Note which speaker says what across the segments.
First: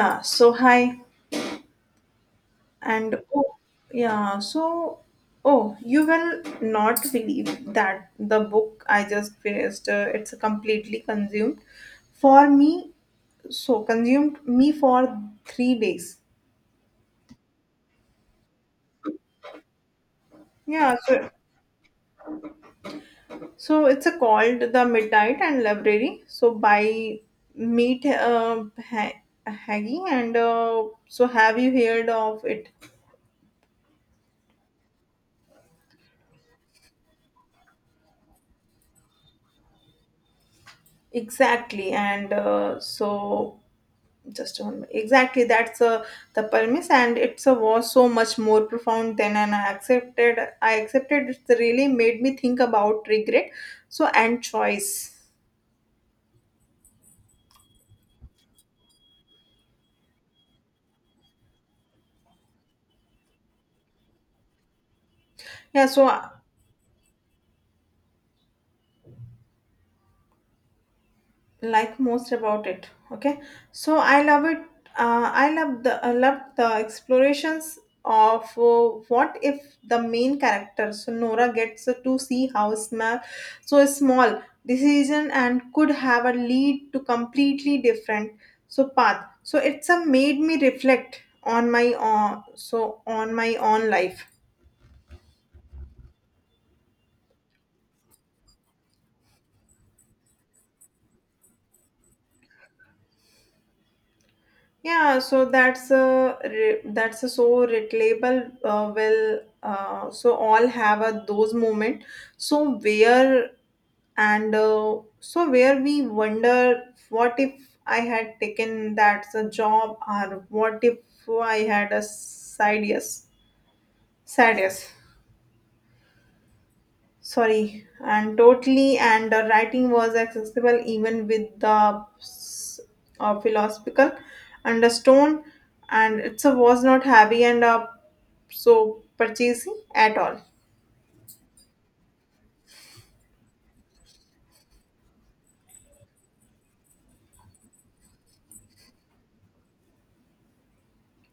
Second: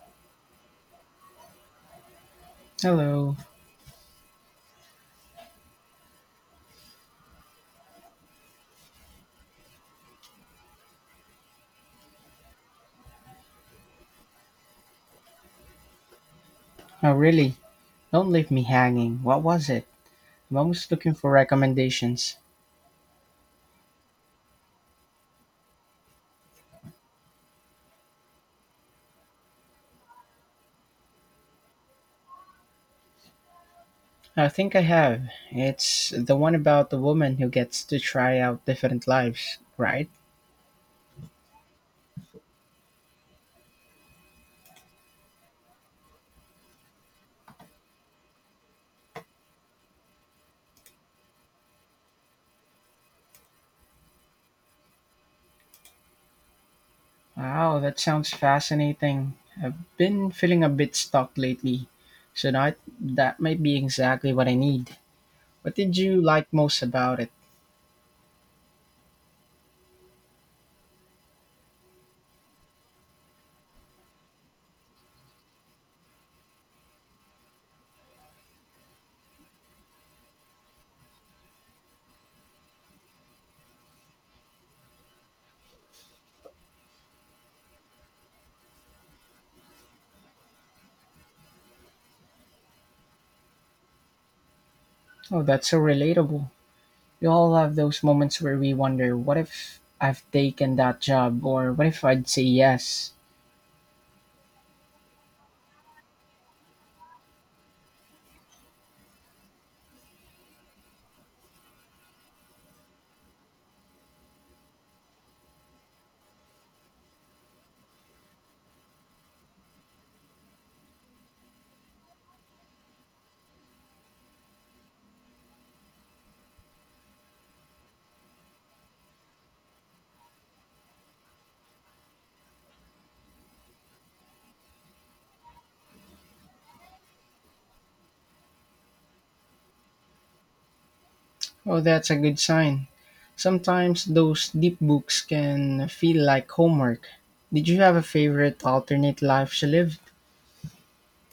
Speaker 1: Hi, and
Speaker 2: Hello.
Speaker 1: oh, yeah, so oh, you will not believe that the book I just finished, it's completely consumed for me. So consumed me for 3 days.
Speaker 2: Oh, really? Don't leave me hanging. What was it? I'm always
Speaker 1: Yeah,
Speaker 2: looking for
Speaker 1: so
Speaker 2: recommendations.
Speaker 1: it's a called The Midnight and Library. So by Meet Haggy, and so have you heard of it?
Speaker 2: I think I have. It's the one about the woman who gets to try out different lives, right?
Speaker 1: Exactly, and Just one minute. Exactly, that's the premise, and it's was so much more profound than and I accepted. I accepted it really made me think about regret, so and choice.
Speaker 2: Wow, that sounds fascinating. I've been feeling a bit stuck lately, so that might be exactly what I need. What
Speaker 1: Yeah,
Speaker 2: did
Speaker 1: so
Speaker 2: you like most about it?
Speaker 1: like most about it, okay, so I love it, I love the explorations of what if the main character, so Nora, gets to see how small, so a small, decision and could have a lead to completely different, so path, so it's a made me reflect on my on my own life.
Speaker 2: Oh, that's so relatable. We all have those moments where we wonder, what if I've taken that job, or what if I'd say yes?
Speaker 1: Yeah, so that's a re- that's a So relatable. So all have a those moment. So where and so where we wonder what if I had taken that's a job or what if I had a side yes, side yes. Sorry, and totally, and the writing was accessible even with the philosophical undertone, and it was not heavy and so purchasing at all.
Speaker 2: Oh, that's a good sign. Sometimes those deep books can feel like homework. Did you have a favorite alternate life she lived?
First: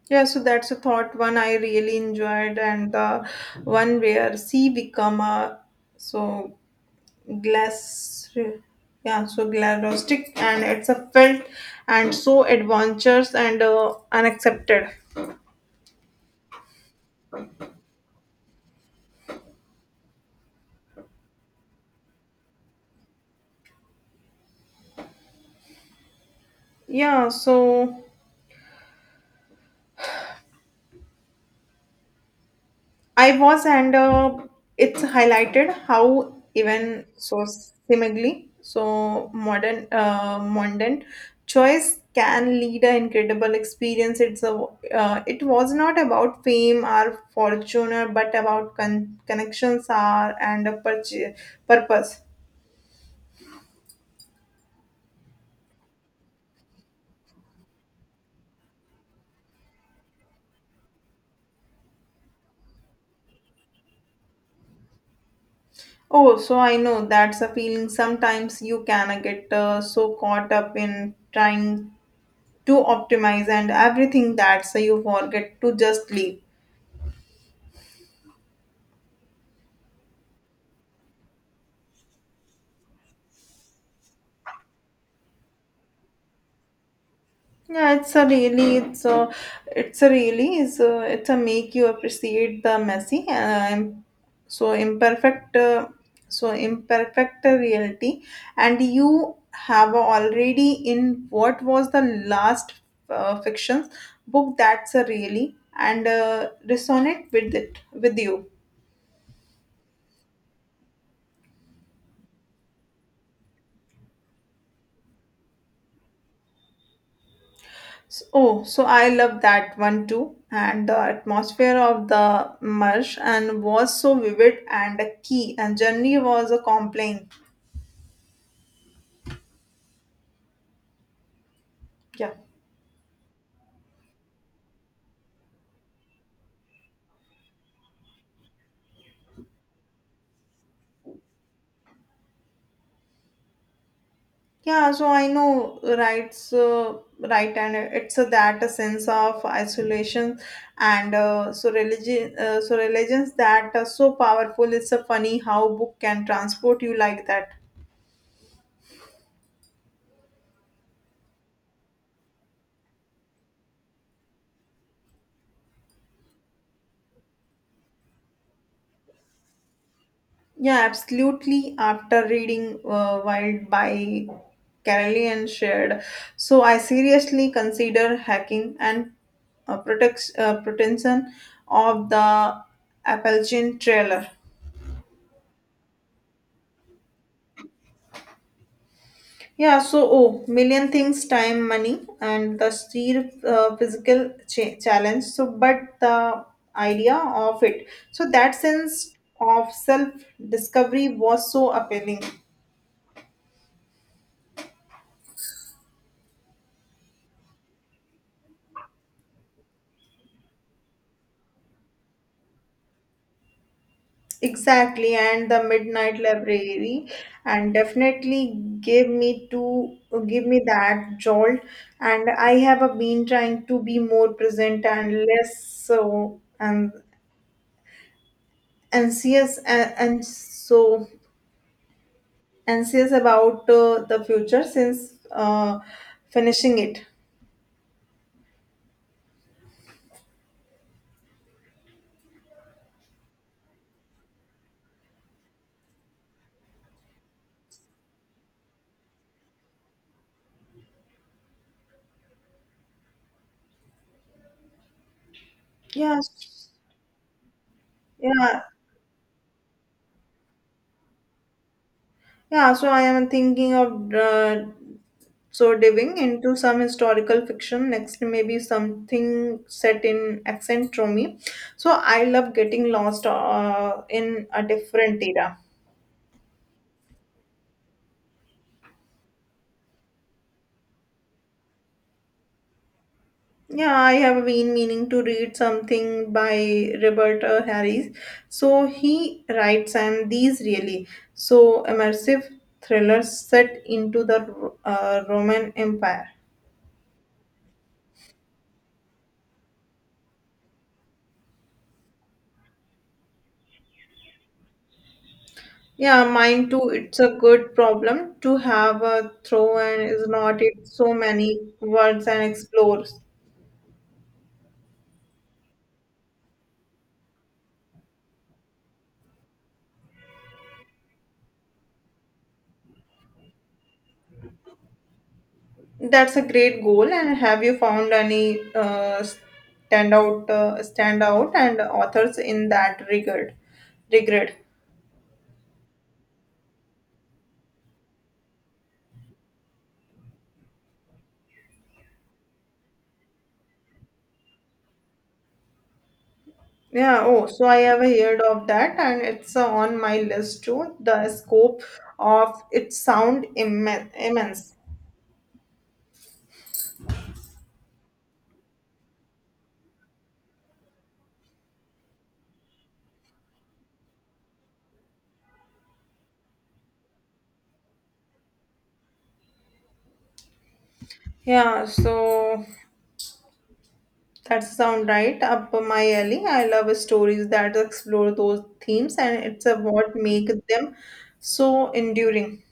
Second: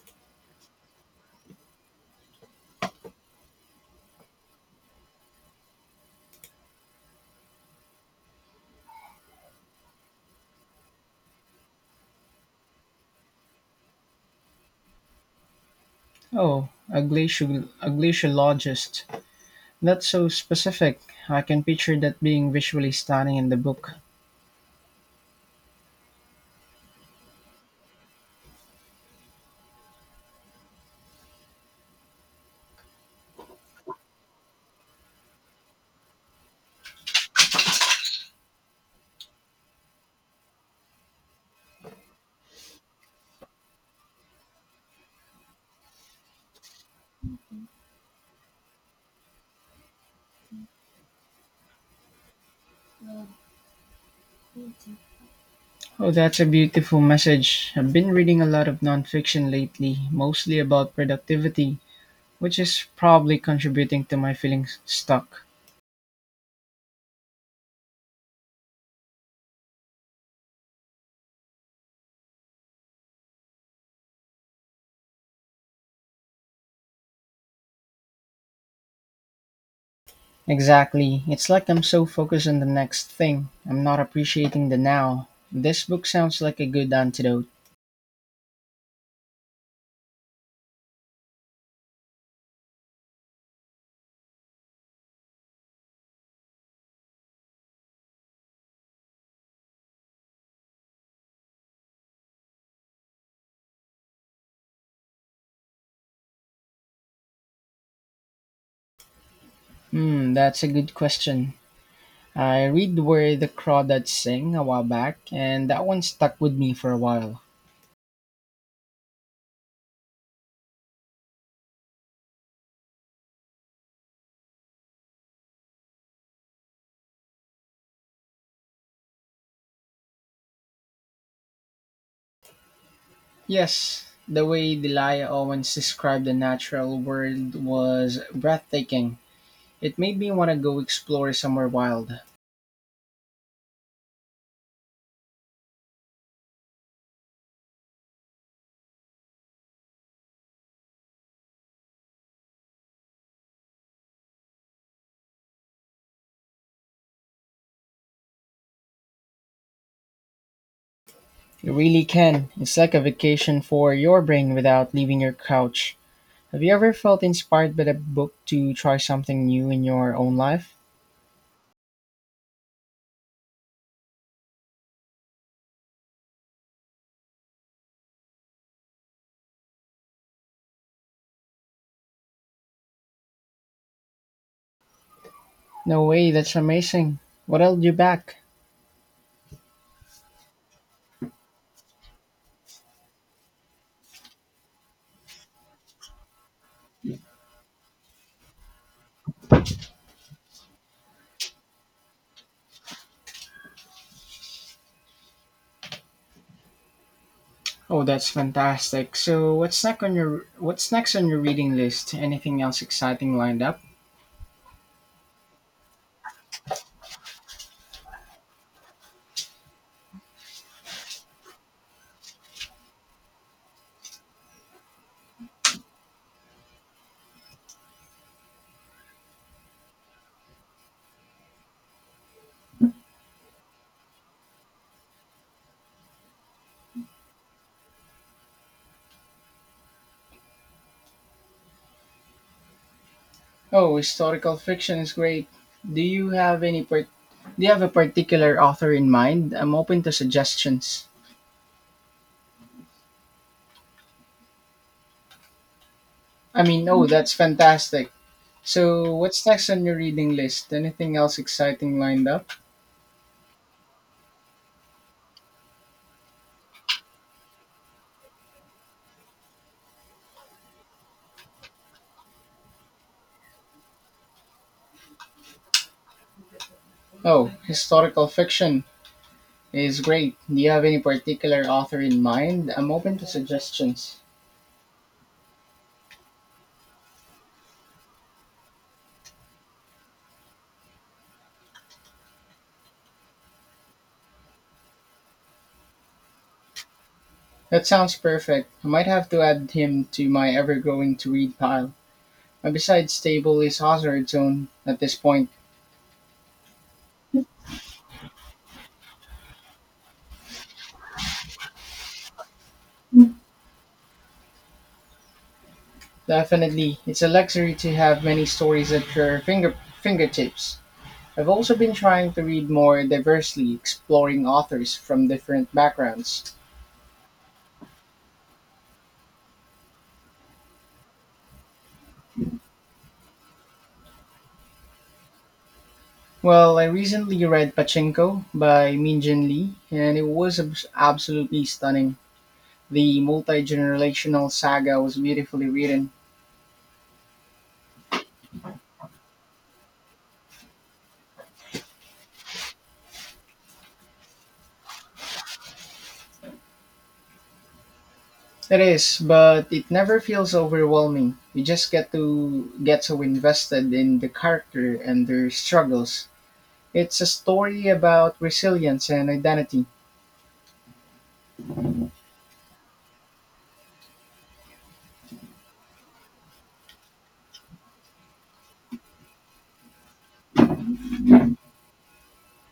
Speaker 1: That's a thought one, I really enjoyed, and the one where c become a, so, glass, yeah, so glarostic, and it's a felt and so adventures and unaccepted.
Speaker 2: Oh, a glaciologist. That's so specific. I can picture that being visually stunning in the book.
Speaker 1: yeah so I was, and it's highlighted how even so seemingly so modern, modern choice can lead an incredible experience. It's a it was not about fame or fortune, or but about connections are and a purpose.
Speaker 2: Oh, that's a beautiful message. I've been reading a lot of nonfiction lately, mostly about productivity, which is probably contributing to my feeling stuck.
Speaker 1: Oh, so I know that's a feeling. Sometimes you can get so caught up in trying to optimize and everything, that so you forget to just leave.
Speaker 2: Exactly. It's like I'm so focused on the next thing, I'm not appreciating the now. This book sounds like a good antidote.
Speaker 1: Yeah, it's a really, is a, it's a make you appreciate the messy and so imperfect, uh, so imperfect reality, and you have already in what was the last fiction book that's a really and resonate with it with you.
Speaker 2: Hmm, that's a good question. I read Where the Crawdads Sing a while back, and that one stuck with me for a while.
Speaker 1: I love that one too. And the atmosphere of the marsh and was so vivid and key. And Germany was a complaint. Yeah,
Speaker 2: Yes, the way Delia Owens described the natural world was breathtaking. It made me want to go explore somewhere wild.
Speaker 1: I know, right? So right, and it's a that a sense of isolation and so religions that are so powerful. It's a funny how book can transport you like that.
Speaker 2: You really can. It's like a vacation for your brain without leaving your couch. Have you ever felt inspired by a book to try something new in your own life?
Speaker 1: Yeah, absolutely. After reading Wild by Carolyn shared, so I seriously consider hacking and protection of the Appalachian trailer.
Speaker 2: No way, that's amazing. What held you back?
Speaker 1: Million things, time, money, and the sheer challenge. So, but the idea of it, so that sense of self discovery was so appealing.
Speaker 2: Oh, that's fantastic. So, what's next on your reading list? Anything else exciting lined up?
Speaker 1: Exactly, and the Midnight Library, and definitely give me to give me that jolt. And I have been trying to be more present and less so and anxious and so anxious about the future since finishing it.
Speaker 2: Oh, historical fiction is great. Do you have any part, do you have a particular author in mind? I'm open to suggestions.
Speaker 1: Yeah,
Speaker 2: I mean, oh, that's fantastic.
Speaker 1: yeah,
Speaker 2: So, what's next on your reading list? Anything else exciting lined up?
Speaker 1: I am thinking of. So, diving into some historical fiction next, maybe something set in accent Rome. So, I love getting lost in a different era.
Speaker 2: Oh, historical fiction is great. Do you have any particular author in mind? I'm open to
Speaker 1: Yeah, I
Speaker 2: suggestions.
Speaker 1: have been meaning to read something by Robert Harris. So, he writes, and these really so immersive thrillers set into the Roman Empire.
Speaker 2: That sounds perfect. I might have to add him to my ever growing to read pile. My besides stable is Hazard's own at this point.
Speaker 1: Yeah, mine too. It's a good problem to have a throw and is not it so many words and explores.
Speaker 2: Definitely, it's a luxury to have many stories at your fingertips. I've also been trying to read more diversely, exploring authors from different
Speaker 1: That's a
Speaker 2: backgrounds.
Speaker 1: great goal. And have you found any standout and authors in that regard? Regard.
Speaker 2: Well, I recently read Pachinko by Min Jin Lee, and it was absolutely stunning. The multi-generational saga was beautifully written.
Speaker 1: I have heard of that, and it's on my list too. The scope of it sound immense.
Speaker 2: It is, but it never feels overwhelming. You just get so invested in the character and their struggles. It's a story about resilience and identity.
Speaker 1: Yeah, so That sound right up my alley. I love stories that explore those themes, and it's a what make them so enduring.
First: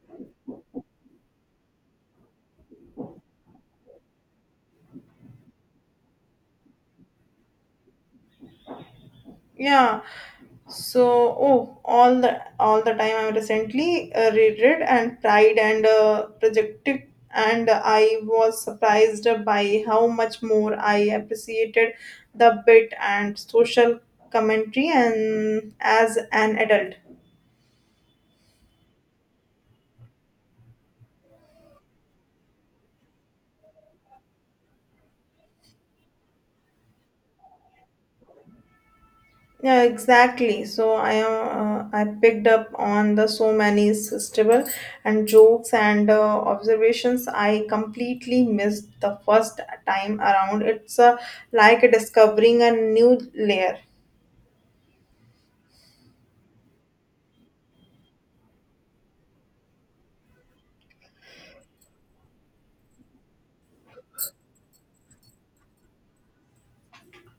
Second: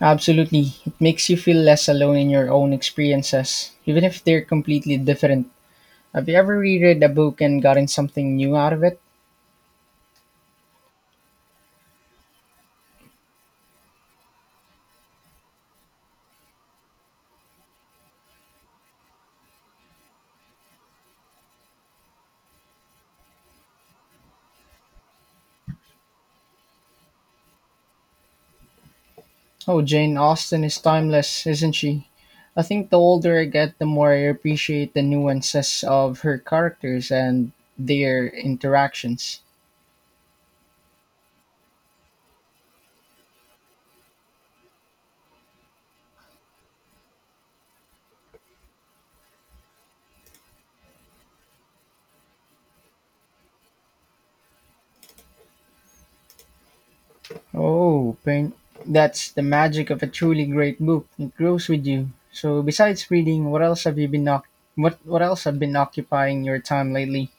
Speaker 2: Absolutely. It makes you feel less alone in your own experiences, even if they're completely different. Have you ever reread a book and gotten something new out of it?
Speaker 1: Yeah. All the time, I recently read and tried and projected, and I was surprised by how much more I appreciated the bit and social commentary and as an adult.
Speaker 2: Oh, Jane Austen is timeless, isn't she? I think the older I get, the more I appreciate the nuances of her characters and their interactions.
Speaker 1: Yeah, exactly. I picked up on the so many sisterable and jokes and observations I completely missed the first time around. It's like discovering a new layer.
Speaker 2: Oh, pain. That's the magic of a truly great book. It grows with you. So, besides reading, what else have been occupying your time lately?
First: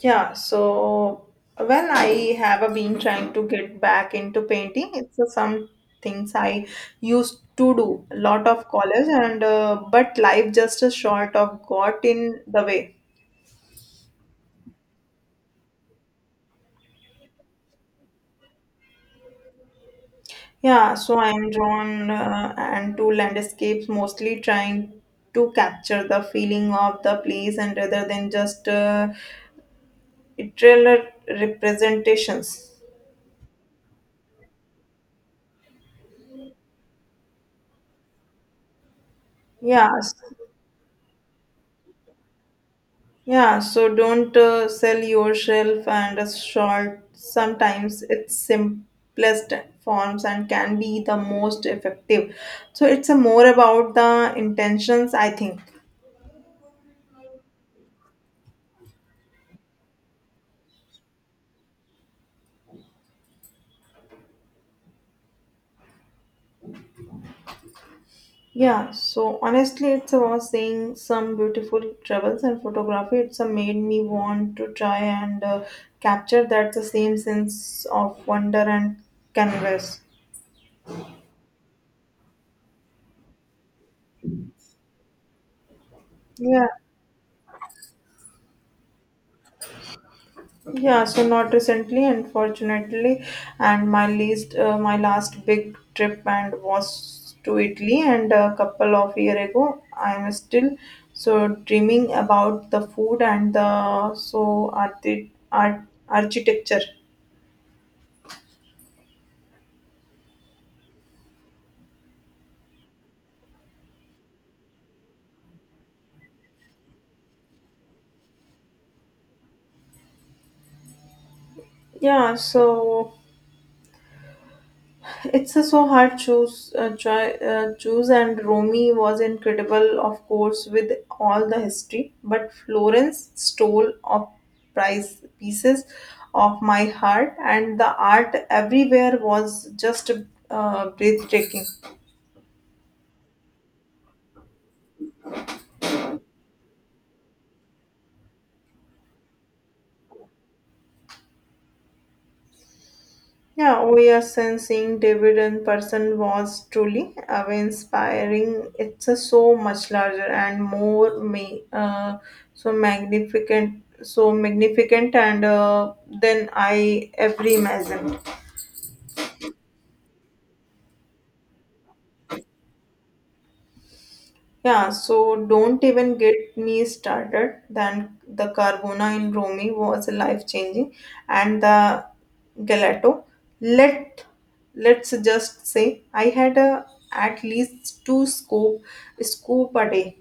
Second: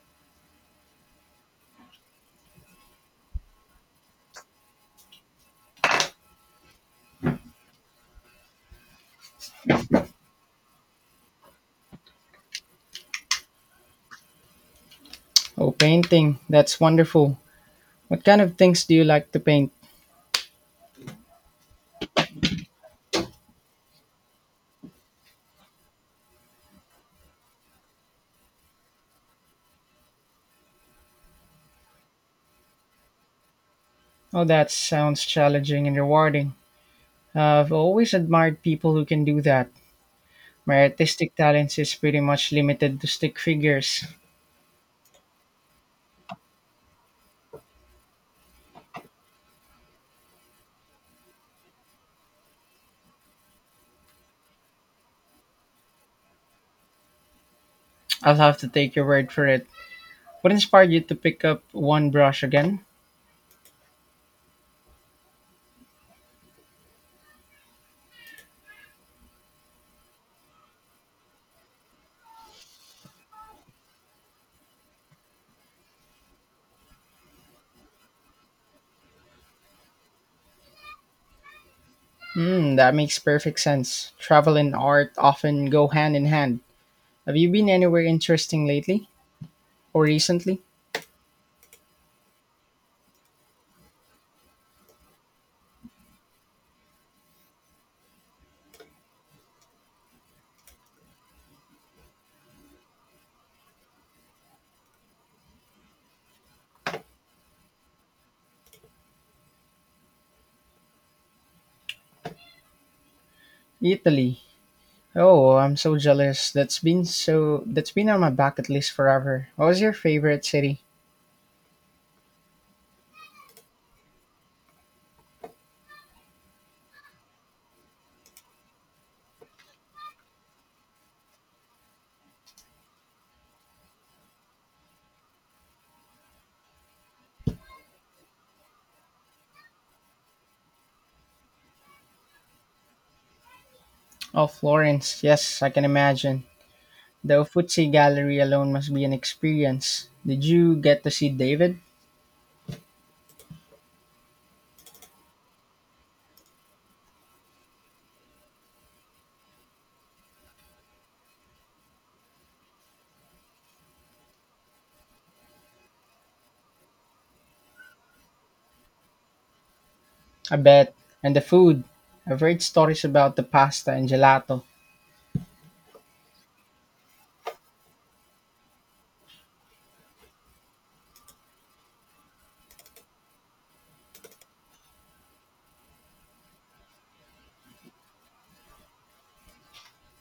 Speaker 1: Yeah, so well, I have been trying to get back into painting. It's some things I used to do a lot of college and but life just sort of got in the way.
Speaker 2: Oh, painting. That's wonderful. What kind of things do you like to paint?
Speaker 1: I'm drawn and to landscapes, mostly trying to capture the feeling of the place and rather than just literal representations.
Speaker 2: Oh, that sounds challenging and rewarding. I've always admired people who can do that.
Speaker 1: Yeah, s-
Speaker 2: My artistic talents is pretty much limited to stick figures.
Speaker 1: don't sell yourself and a short. Sometimes it's simplest forms and can be the most effective. So it's a more about the intentions, I think.
Speaker 2: I'll have to take your word for it. What inspired you to pick up one brush again?
Speaker 1: Honestly, it's about seeing some beautiful travels and photography. It's made me want to try and capture that the same sense of wonder and canvas.
Speaker 2: Hmm, that makes perfect sense. Travel and art often go hand in hand.
Speaker 1: Yeah,
Speaker 2: Have you been anywhere interesting lately or recently?
Speaker 1: not recently, unfortunately, and my last big trip and was to Italy, and a couple of year ago. I am still so dreaming about the food and the art architecture.
Speaker 2: Italy. Oh, I'm so jealous. That's been on my bucket list forever. What was your favorite city?
Speaker 1: Yeah, so it's a so hard choose. Choose and Romy was incredible, of course, with all the history. But Florence stole of prize pieces of my heart, and the art everywhere was just breathtaking.
Speaker 2: Oh, Florence. Yes, I can imagine. The Uffizi Gallery alone must be an experience. Did you get to see David?
Speaker 1: Yeah, we are sensing David in person was truly inspiring. It's a so much larger and more so magnificent, and than I ever imagined.
Speaker 2: I bet. And the food. I've read stories about the pasta and gelato.
Speaker 1: Don't even get me started. Then the Carbona in Romy was life changing, and the Gelato. Let let's just say I had a, at least two scoop scoop a day.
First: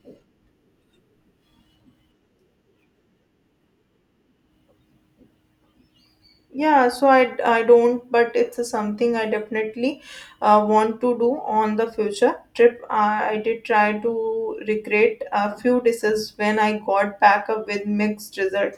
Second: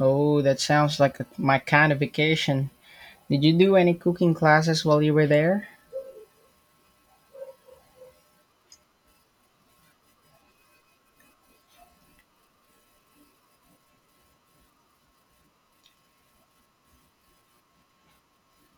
Speaker 2: Oh, that sounds like a, my kind of vacation. Did you do any cooking classes while you were there?
Speaker 1: Yeah, so I don't, but it's something I definitely want to do on the future trip. I did try to recreate a few dishes when I got back up with mixed result.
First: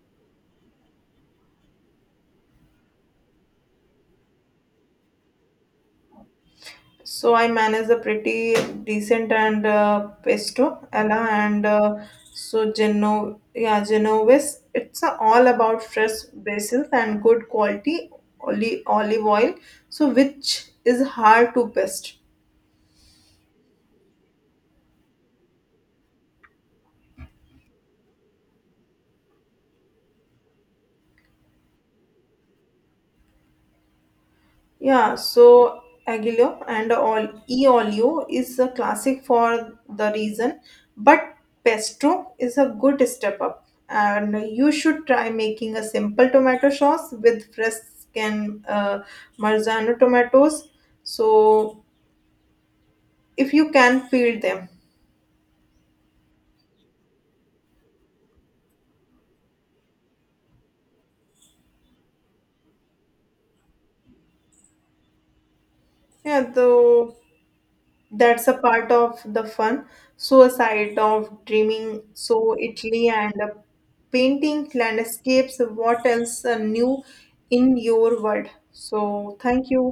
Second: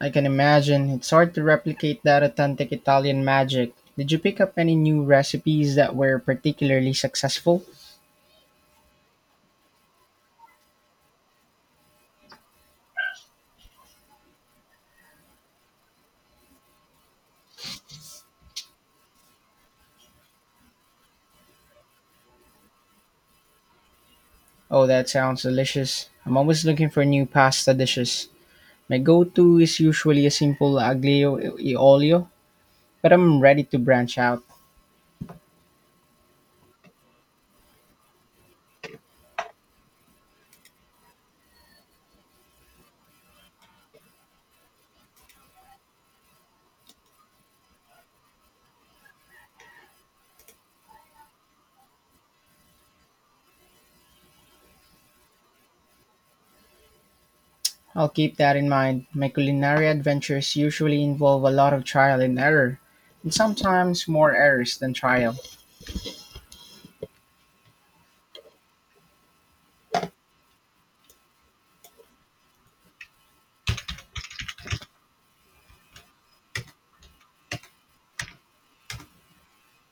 Speaker 2: I can imagine. It's hard to replicate that authentic Italian magic. Did you pick up any new recipes that were particularly
Speaker 1: So I
Speaker 2: successful?
Speaker 1: managed a pretty decent and pesto ella and so geno yeah genovese. It's all about fresh basil and good quality olive oil. So which is hard to best.
Speaker 2: Oh, that sounds delicious. I'm always looking for new pasta dishes. My go to is usually a simple aglio e olio, but I'm ready to branch out.
Speaker 1: Aguilio and all e Eolio is a classic for the reason, but pesto is a good step up, and you should try making a simple tomato sauce with fresh skin Marzano tomatoes. So if you can peel them,
Speaker 2: I'll keep that in mind. My culinary adventures usually involve a lot of trial and error, and sometimes more errors than trial.
Speaker 1: yeah, though that's a part of the fun. So aside of dreaming, so Italy and painting landscapes, what else new in your world? So thank you.